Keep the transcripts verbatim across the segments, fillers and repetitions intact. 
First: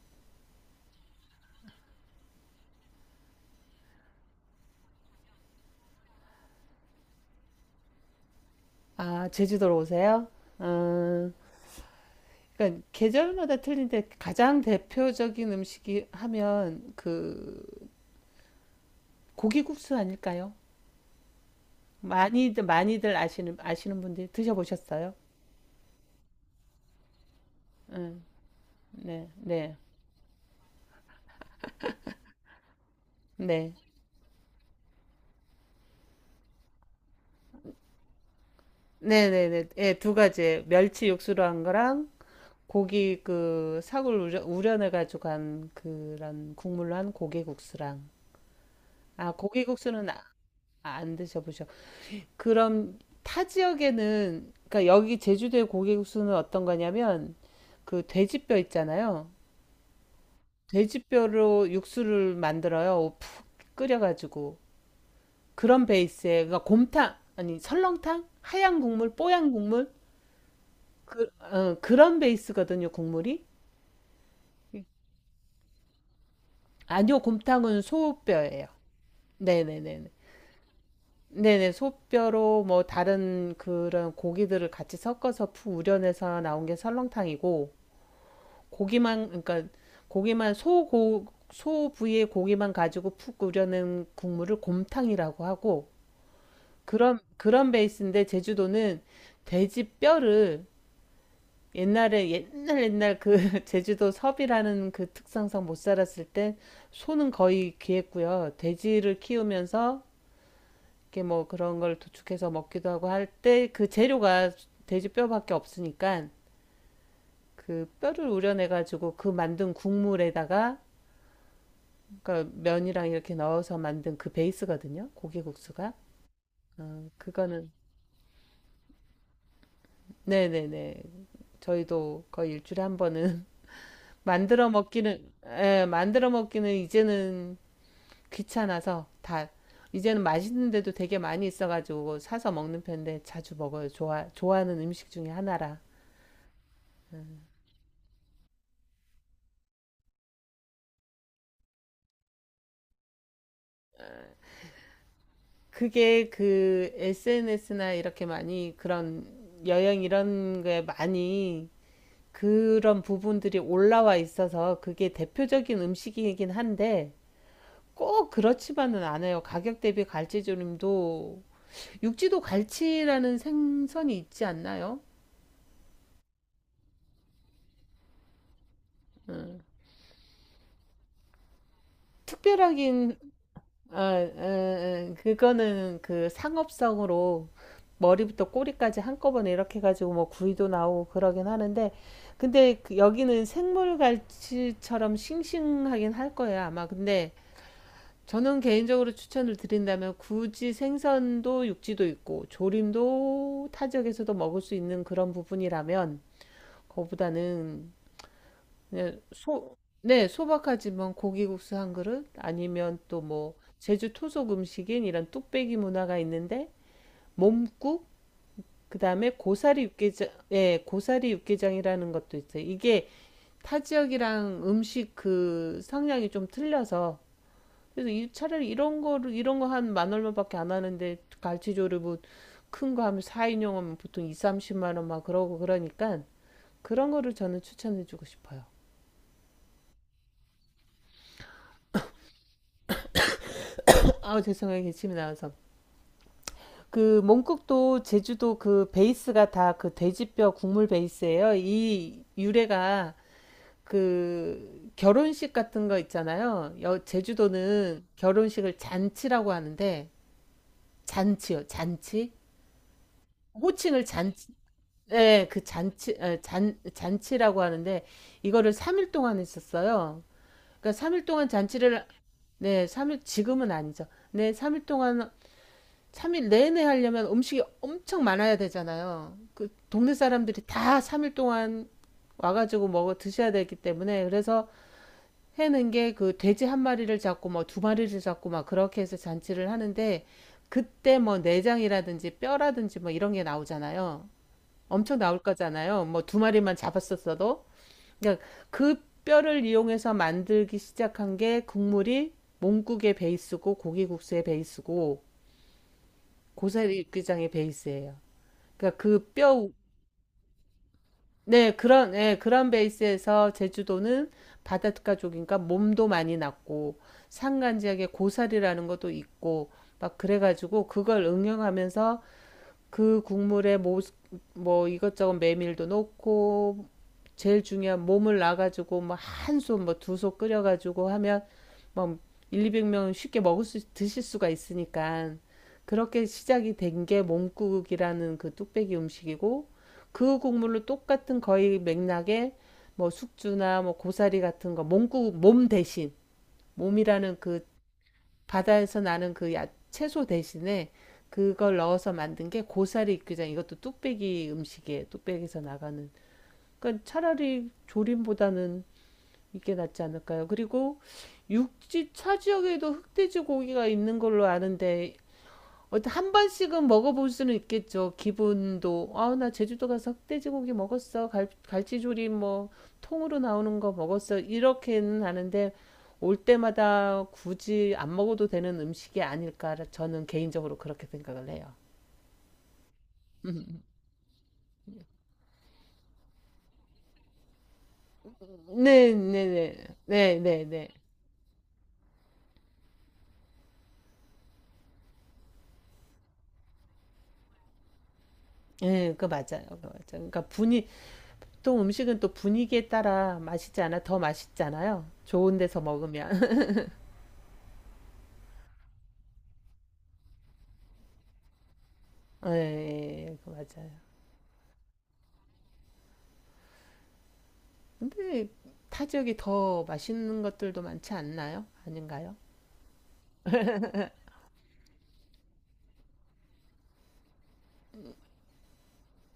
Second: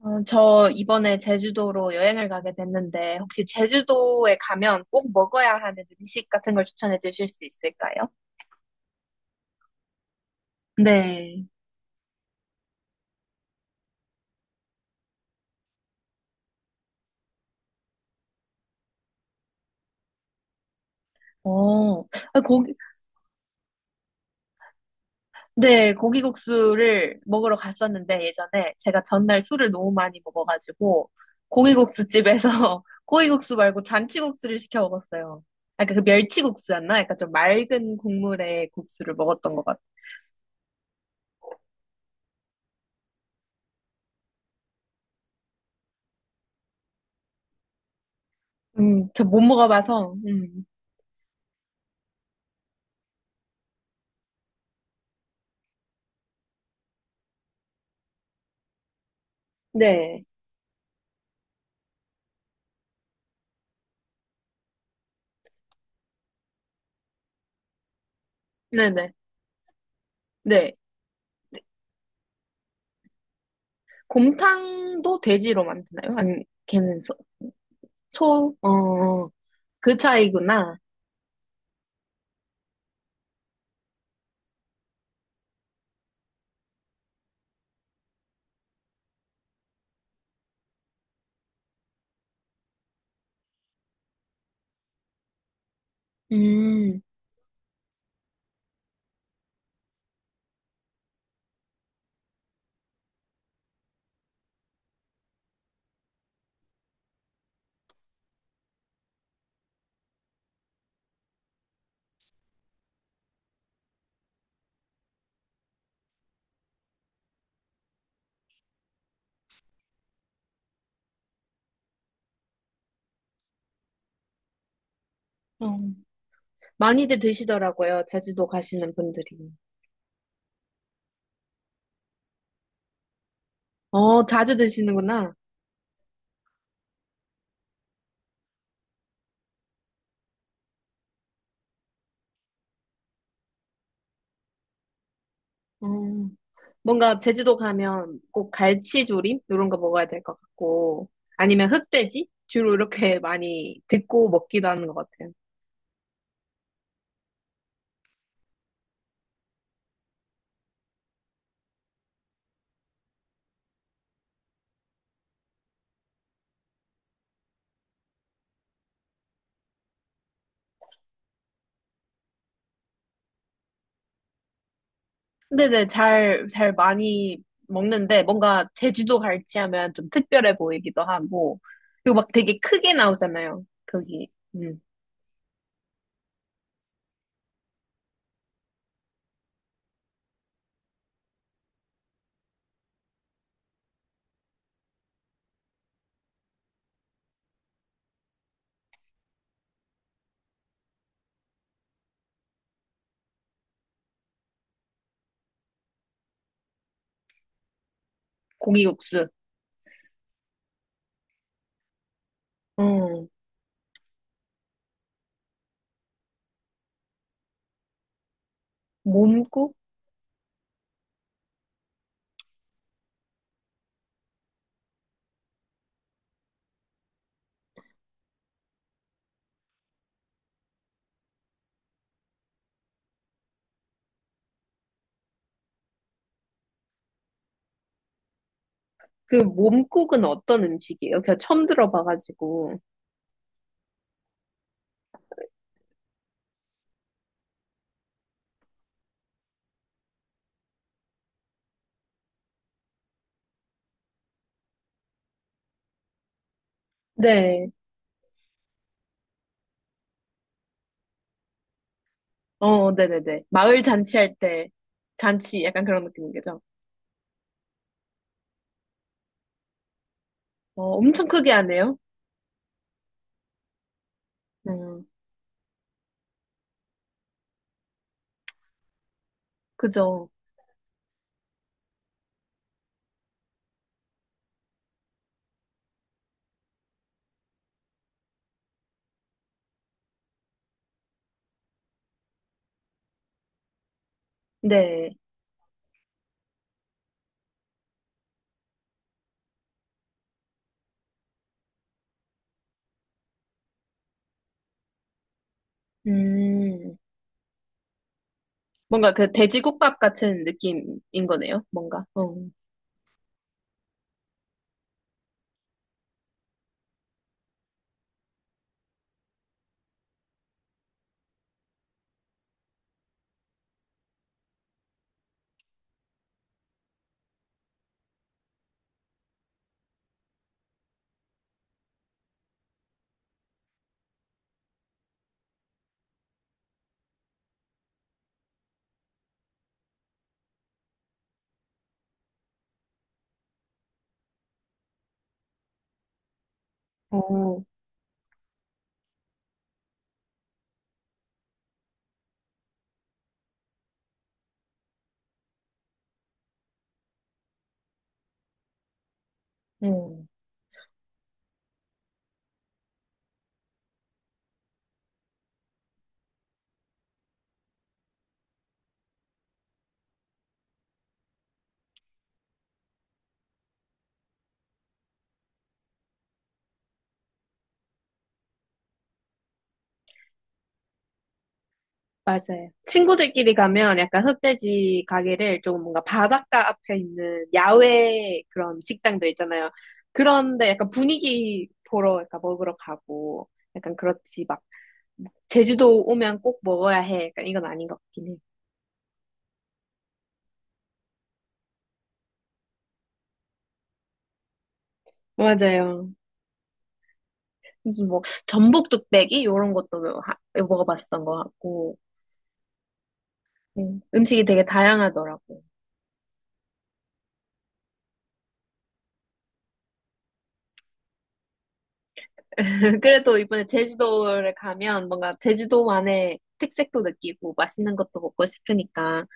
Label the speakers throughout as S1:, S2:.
S1: 어, 저 이번에 제주도로 여행을 가게 됐는데, 혹시 제주도에 가면 꼭 먹어야 하는 음식 같은 걸 추천해 주실 수 있을까요?
S2: 아, 제주도로 오세요? 아,
S1: 네.
S2: 그러니까 계절마다 틀린데 가장 대표적인 음식이 하면 그 고기국수 아닐까요?
S1: 어, 아,
S2: 많이들
S1: 고기,
S2: 많이들 아시는 아시는 분들 드셔보셨어요?
S1: 네, 고기국수를 먹으러 갔었는데,
S2: 응,
S1: 예전에 제가
S2: 네,
S1: 전날 술을
S2: 네,
S1: 너무 많이 먹어가지고, 고기국수 집에서 고기국수
S2: 네,
S1: 말고 잔치국수를 시켜 먹었어요. 약간 그 멸치국수였나? 약간 좀 맑은 국물의 국수를
S2: 네, 네,
S1: 먹었던 것
S2: 네,
S1: 같아요.
S2: 예, 두 가지 멸치 육수로 한 거랑 고기 그 사골 우려, 우려내 가지고 한 그런 국물로 한 고기국수랑
S1: 음, 저
S2: 아
S1: 못
S2: 고기국수는
S1: 먹어봐서,
S2: 아-
S1: 음,
S2: 안 드셔보셨. 그럼 타 지역에는 그러니까 여기 제주도의 고기 육수는 어떤 거냐면 그 돼지뼈 있잖아요.
S1: 네.
S2: 돼지뼈로 육수를 만들어요. 푹 끓여가지고 그런 베이스에 그러니까 곰탕 아니 설렁탕 하얀
S1: 네네.
S2: 국물 뽀얀 국물
S1: 네.
S2: 그, 어, 그런 베이스거든요 국물이.
S1: 곰탕도 돼지로 만드나요? 아니, 걔는 소,
S2: 아니요 곰탕은
S1: 소?
S2: 소뼈예요.
S1: 어, 그
S2: 네네네.
S1: 차이구나.
S2: 네네 소뼈로 뭐 다른 그런 고기들을 같이 섞어서 푹 우려내서 나온 게 설렁탕이고 고기만 그러니까 고기만 소고 소 부위의 고기만 가지고 푹 우려낸 국물을 곰탕이라고 하고
S1: 음,
S2: 그런 그런 베이스인데 제주도는 돼지 뼈를 옛날에 옛날 옛날 그 제주도 섭이라는 그 특성상 못 살았을 때 소는 거의 귀했고요. 돼지를 키우면서 이렇게 뭐 그런 걸 도축해서 먹기도 하고 할 때 그 재료가 돼지 뼈밖에 없으니까 그 뼈를 우려내 가지고 그 만든 국물에다가 그러니까 면이랑 이렇게 넣어서 만든 그 베이스거든요.
S1: 어.
S2: 고기국수가. 어,
S1: 많이들
S2: 그거는
S1: 드시더라고요. 제주도 가시는 분들이.
S2: 네네네. 저희도 거의 일주일에 한 번은
S1: 어, 자주
S2: 만들어 먹기는
S1: 드시는구나.
S2: 예, 만들어 먹기는 이제는 귀찮아서 다 이제는 맛있는 데도 되게 많이 있어가지고 사서 먹는 편인데 자주 먹어요. 좋아 좋아하는 음식 중에 하나라.
S1: 어, 뭔가
S2: 음.
S1: 제주도 가면 꼭 갈치조림? 이런 거 먹어야 될 것 같고, 아니면 흑돼지? 주로 이렇게 많이 듣고 먹기도 하는 것 같아요.
S2: 그게 그 에스엔에스나 이렇게 많이 그런 여행 이런 거에 많이 그런 부분들이 올라와 있어서 그게 대표적인 음식이긴 한데 꼭 그렇지만은 않아요. 가격 대비 갈치조림도 육지도 갈치라는 생선이 있지 않나요?
S1: 네네, 잘, 잘 많이 먹는데, 뭔가 제주도 갈치
S2: 음.
S1: 하면 좀 특별해 보이기도 하고, 그리고 막 되게 크게
S2: 특별하긴
S1: 나오잖아요.
S2: 아,
S1: 거기, 음,
S2: 음, 그거는 그 상업성으로 머리부터 꼬리까지 한꺼번에 이렇게 가지고 뭐 구이도 나오고 그러긴 하는데 근데 그 여기는 생물 갈치처럼 싱싱하긴 할 거예요 아마 근데 저는 개인적으로 추천을 드린다면 굳이 생선도 육지도 있고 조림도 타 지역에서도 먹을 수 있는 그런 부분이라면 거보다는 그냥
S1: 고기국수.
S2: 소, 네, 소박하지만 고기국수 한 그릇 아니면 또
S1: 음,
S2: 뭐 제주 토속 음식인 이런 뚝배기 문화가 있는데 몸국 그다음에
S1: 몸국?
S2: 고사리 육개장 예, 고사리 육개장이라는 것도 있어요. 이게 타 지역이랑 음식 그 성향이 좀 틀려서 그래서 이 차라리 이런 거를 이런 거 한 만 얼마밖에 안 하는데 갈치조를 뭐큰 거 하면 사 인용 하면 보통 이, 삼십만 원 막 그러고 그러니까 그런 거를 저는 추천해 주고 싶어요.
S1: 그 몸국은 어떤 음식이에요? 제가 처음 들어봐가지고.
S2: 아, 죄송해요. 기침이 나와서. 그 몽국도 제주도 그 베이스가 다 그 돼지뼈 국물 베이스예요. 이 유래가 그 결혼식 같은 거 있잖아요. 여,
S1: 네,
S2: 제주도는 결혼식을 잔치라고 하는데 잔치요. 잔치.
S1: 어, 네네네. 마을
S2: 호칭을
S1: 잔치할
S2: 잔치
S1: 때,
S2: 예,
S1: 잔치
S2: 그
S1: 약간 그런
S2: 잔치,
S1: 느낌인
S2: 에,
S1: 거죠?
S2: 잔, 잔치라고 하는데, 이거를 삼 일 동안 했었어요.
S1: 어,
S2: 그러니까 삼 일
S1: 엄청
S2: 동안
S1: 크게 하네요.
S2: 잔치를, 네, 삼일 지금은 아니죠. 네, 삼 일
S1: 음,
S2: 동안, 삼 일 내내 하려면 음식이 엄청 많아야 되잖아요. 그 동네
S1: 그죠.
S2: 사람들이 다 삼 일 동안 와가지고 먹어 드셔야 되기 때문에, 그래서 해는 게 그 돼지 한 마리를 잡고 뭐 두 마리를 잡고 막 그렇게 해서 잔치를 하는데, 그때 뭐 내장이라든지 뼈라든지 뭐 이런 게 나오잖아요.
S1: 네.
S2: 엄청 나올 거잖아요. 뭐 두 마리만 잡았었어도. 그러니까 그 뼈를 이용해서 만들기 시작한 게 국물이 몽국의 베이스고 고기국수의 베이스고
S1: 음,
S2: 고사리 육개장의 베이스예요. 그러니까
S1: 뭔가 그
S2: 그 뼈,
S1: 돼지국밥 같은 느낌인 거네요,
S2: 네,
S1: 뭔가.
S2: 그런,
S1: 어.
S2: 네, 그런 베이스에서 제주도는 바닷가족인가 몸도 많이 났고 산간 지역에 고사리라는 것도 있고 막 그래가지고 그걸 응용하면서 그 국물에 뭐, 뭐 이것저것 메밀도 넣고 제일 중요한 몸을 놔가지고 뭐 한 솥, 뭐 두 솥 끓여가지고 하면 뭐 백, 이백 명 쉽게 먹을 수 드실 수가 있으니까 그렇게 시작이 된 게 몸국이라는 그 뚝배기 음식이고 그 국물로 똑같은 거의 맥락에 뭐 숙주나 뭐 고사리 같은 거 몸국 몸 대신 몸이라는
S1: 어,
S2: 그 바다에서 나는 그 야- 채소 대신에 그걸 넣어서 만든 게 고사리 육개장 이것도 뚝배기 음식이에요. 뚝배기에서 나가는 그러니까 차라리 조림보다는 이게 낫지
S1: 음,
S2: 않을까요? 그리고 육지 차 지역에도 흑돼지 고기가 있는 걸로 아는데 어한 번씩은 먹어볼 수는 있겠죠. 기분도 아 나 제주도 가서 흑돼지 고기 먹었어. 갈, 갈치조림 뭐 통으로 나오는 거 먹었어. 이렇게는 아는데 올 때마다 굳이 안 먹어도 되는 음식이 아닐까 저는 개인적으로 그렇게 생각을 해요.
S1: 맞아요. 친구들끼리 가면 약간 흑돼지 가게를 좀 뭔가 바닷가 앞에 있는 야외 그런
S2: 네,
S1: 식당들
S2: 네,
S1: 있잖아요.
S2: 네, 네, 네,
S1: 그런데
S2: 네.
S1: 약간 분위기 보러 약간 먹으러 가고 약간 그렇지 막 제주도 오면 꼭 먹어야 해. 약간 이건 아닌 것 같긴 해요.
S2: 예, 그 맞아요. 그 맞아요. 그러니까 분이 보통 음식은 또 분위기에 따라 맛있지 않아 더 맛있잖아요. 좋은 데서
S1: 맞아요.
S2: 먹으면.
S1: 무슨 뭐 전복 뚝배기 이런 것도 하- 먹어봤던 것 같고
S2: 예, 그
S1: 음,
S2: 맞아요.
S1: 음식이 되게 다양하더라고요.
S2: 근데 타 지역이 더 맛있는 것들도 많지 않나요? 아닌가요?
S1: 그래도 이번에 제주도를 가면 뭔가 제주도만의 특색도 느끼고 맛있는 것도 먹고 싶으니까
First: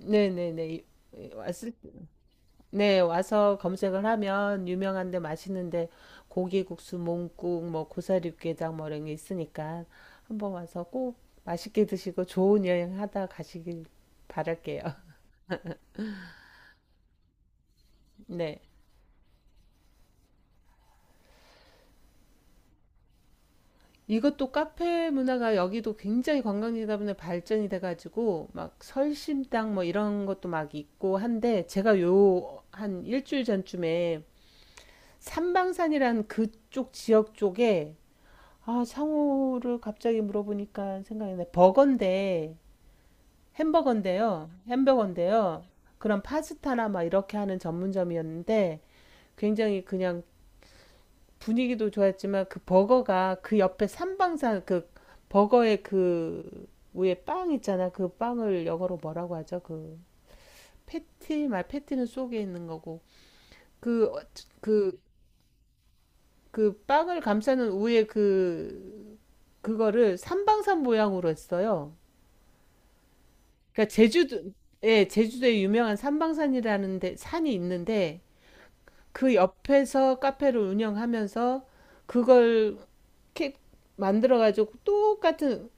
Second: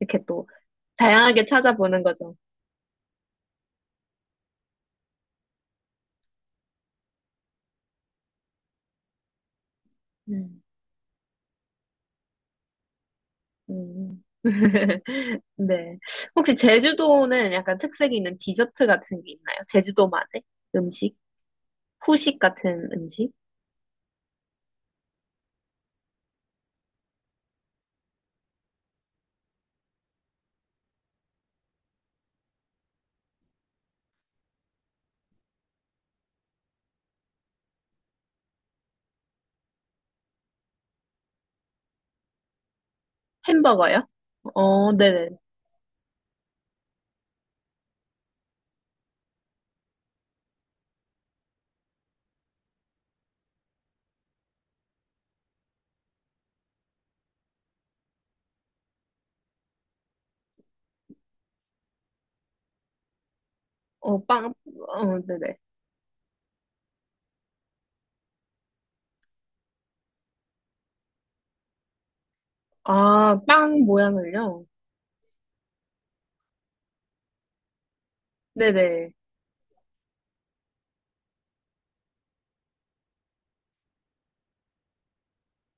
S1: 이렇게 또 다양하게
S2: 왔을,
S1: 찾아보는 거죠.
S2: 네, 와서 검색을 하면 유명한데 맛있는데 고기국수, 몽국, 뭐 고사리육개장 뭐 이런 게 있으니까 한번
S1: 음.
S2: 와서 꼭 맛있게 드시고 좋은 여행 하다 가시길
S1: 음.
S2: 바랄게요.
S1: 네. 혹시 제주도는 약간 특색이 있는
S2: 네.
S1: 디저트 같은 게 있나요? 제주도만의 음식? 후식 같은 음식?
S2: 이것도 카페 문화가 여기도 굉장히 관광지다 보니 발전이 돼가지고 막 설심당 뭐 이런 것도 막 있고 한데 제가 요 한 일주일 전쯤에 삼방산이란 그쪽 지역 쪽에 아 상호를 갑자기 물어보니까 생각이 나 버거인데
S1: 햄버거요?
S2: 햄버거인데요
S1: 어, 네네.
S2: 햄버거인데요 그런 파스타나 막 이렇게 하는 전문점이었는데 굉장히 그냥 분위기도 좋았지만 그 버거가 그 옆에 삼방산 그 버거의 그 위에 빵 있잖아. 그 빵을 영어로 뭐라고 하죠? 그 패티 말 패티는 속에 있는 거고 그
S1: 어,
S2: 그그
S1: 빵,
S2: 그
S1: 어, 네네.
S2: 그 빵을 감싸는 우에 그 그거를 삼방산 모양으로 했어요.
S1: 아, 빵
S2: 그러니까 제주도
S1: 모양을요?
S2: 예, 제주도에 유명한 삼방산이라는 데 산이 있는데
S1: 네네.
S2: 그 옆에서 카페를 운영하면서 그걸 이렇게 만들어가지고 똑같은,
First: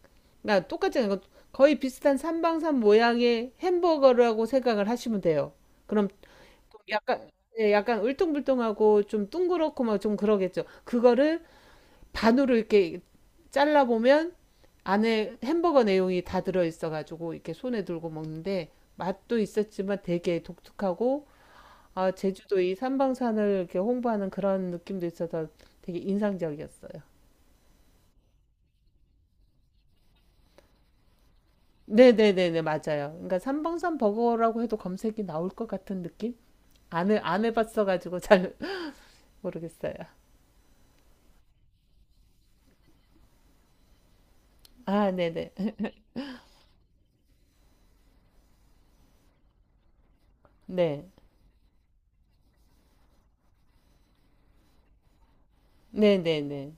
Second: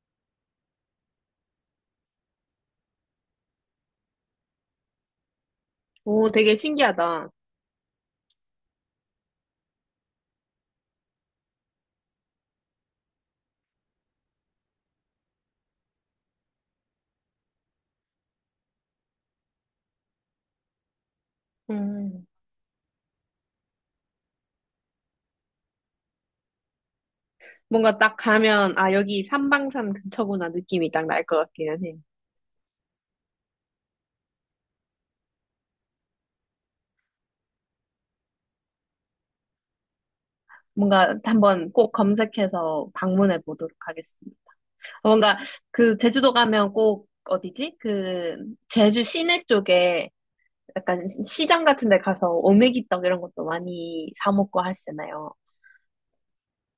S2: 그러니까 똑같은 거 거의 비슷한 삼방산 모양의 햄버거라고 생각을 하시면 돼요. 그럼
S1: 오, 되게
S2: 약간,
S1: 신기하다.
S2: 예, 약간 울퉁불퉁하고 좀 둥그렇고 막 좀 그러겠죠. 그거를 반으로 이렇게 잘라보면 안에 햄버거 내용이 다 들어있어가지고 이렇게 손에 들고 먹는데 맛도 있었지만 되게 독특하고 아,
S1: 음...
S2: 제주도 이 삼방산을 이렇게 홍보하는 그런 느낌도 있어서 되게 인상적이었어요.
S1: 뭔가 딱 가면, 아, 여기 삼방산 근처구나 느낌이 딱 날 것 같기는 해.
S2: 네네네네 맞아요. 그러니까 삼방산 버거라고 해도 검색이 나올 것 같은 느낌? 안 해, 안 해봤어가지고 잘 모르겠어요.
S1: 뭔가 한번 꼭 검색해서 방문해 보도록 하겠습니다. 어,
S2: 아
S1: 뭔가
S2: 네네
S1: 그 제주도 가면 꼭 어디지? 그 제주 시내 쪽에
S2: 네
S1: 약간 시장 같은 데 가서 오메기떡 이런 것도 많이 사 먹고 하시잖아요.
S2: 네네네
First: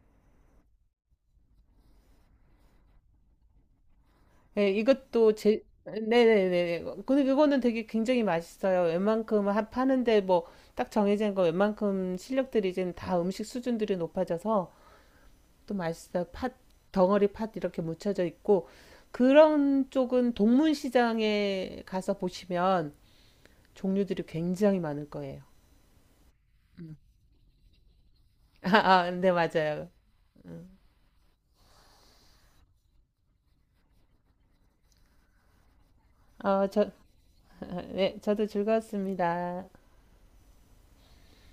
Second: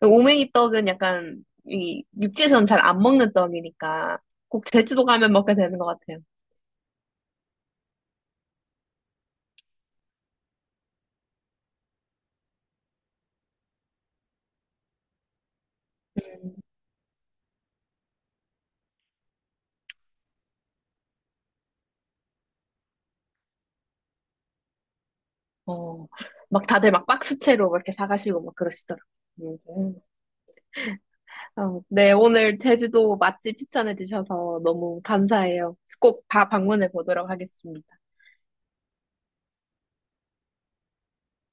S1: 오메기떡은 약간 이 육지에서는 잘 안 먹는 떡이니까 꼭
S2: 네,
S1: 제주도 가면
S2: 이것도
S1: 먹게
S2: 제
S1: 되는 것 같아요.
S2: 네네네 근데 그거는 되게 굉장히 맛있어요. 웬만큼 하- 파는데 뭐 딱 정해진 거 웬만큼 실력들이 이제 다 음식 수준들이 높아져서 또 맛있어요.
S1: 음.
S2: 팥 덩어리 팥 이렇게 묻혀져 있고 그런 쪽은 동문시장에 가서 보시면 종류들이 굉장히 많을 거예요.
S1: 어, 막 다들 막 박스채로 막 이렇게 사가시고 막
S2: 아, 아, 네,
S1: 그러시더라고요.
S2: 맞아요.
S1: 음. 어, 네, 오늘 제주도 맛집 추천해 주셔서 너무 감사해요. 꼭 다
S2: 어,
S1: 방문해
S2: 저,
S1: 보도록 하겠습니다.
S2: 네, 저도 즐거웠습니다.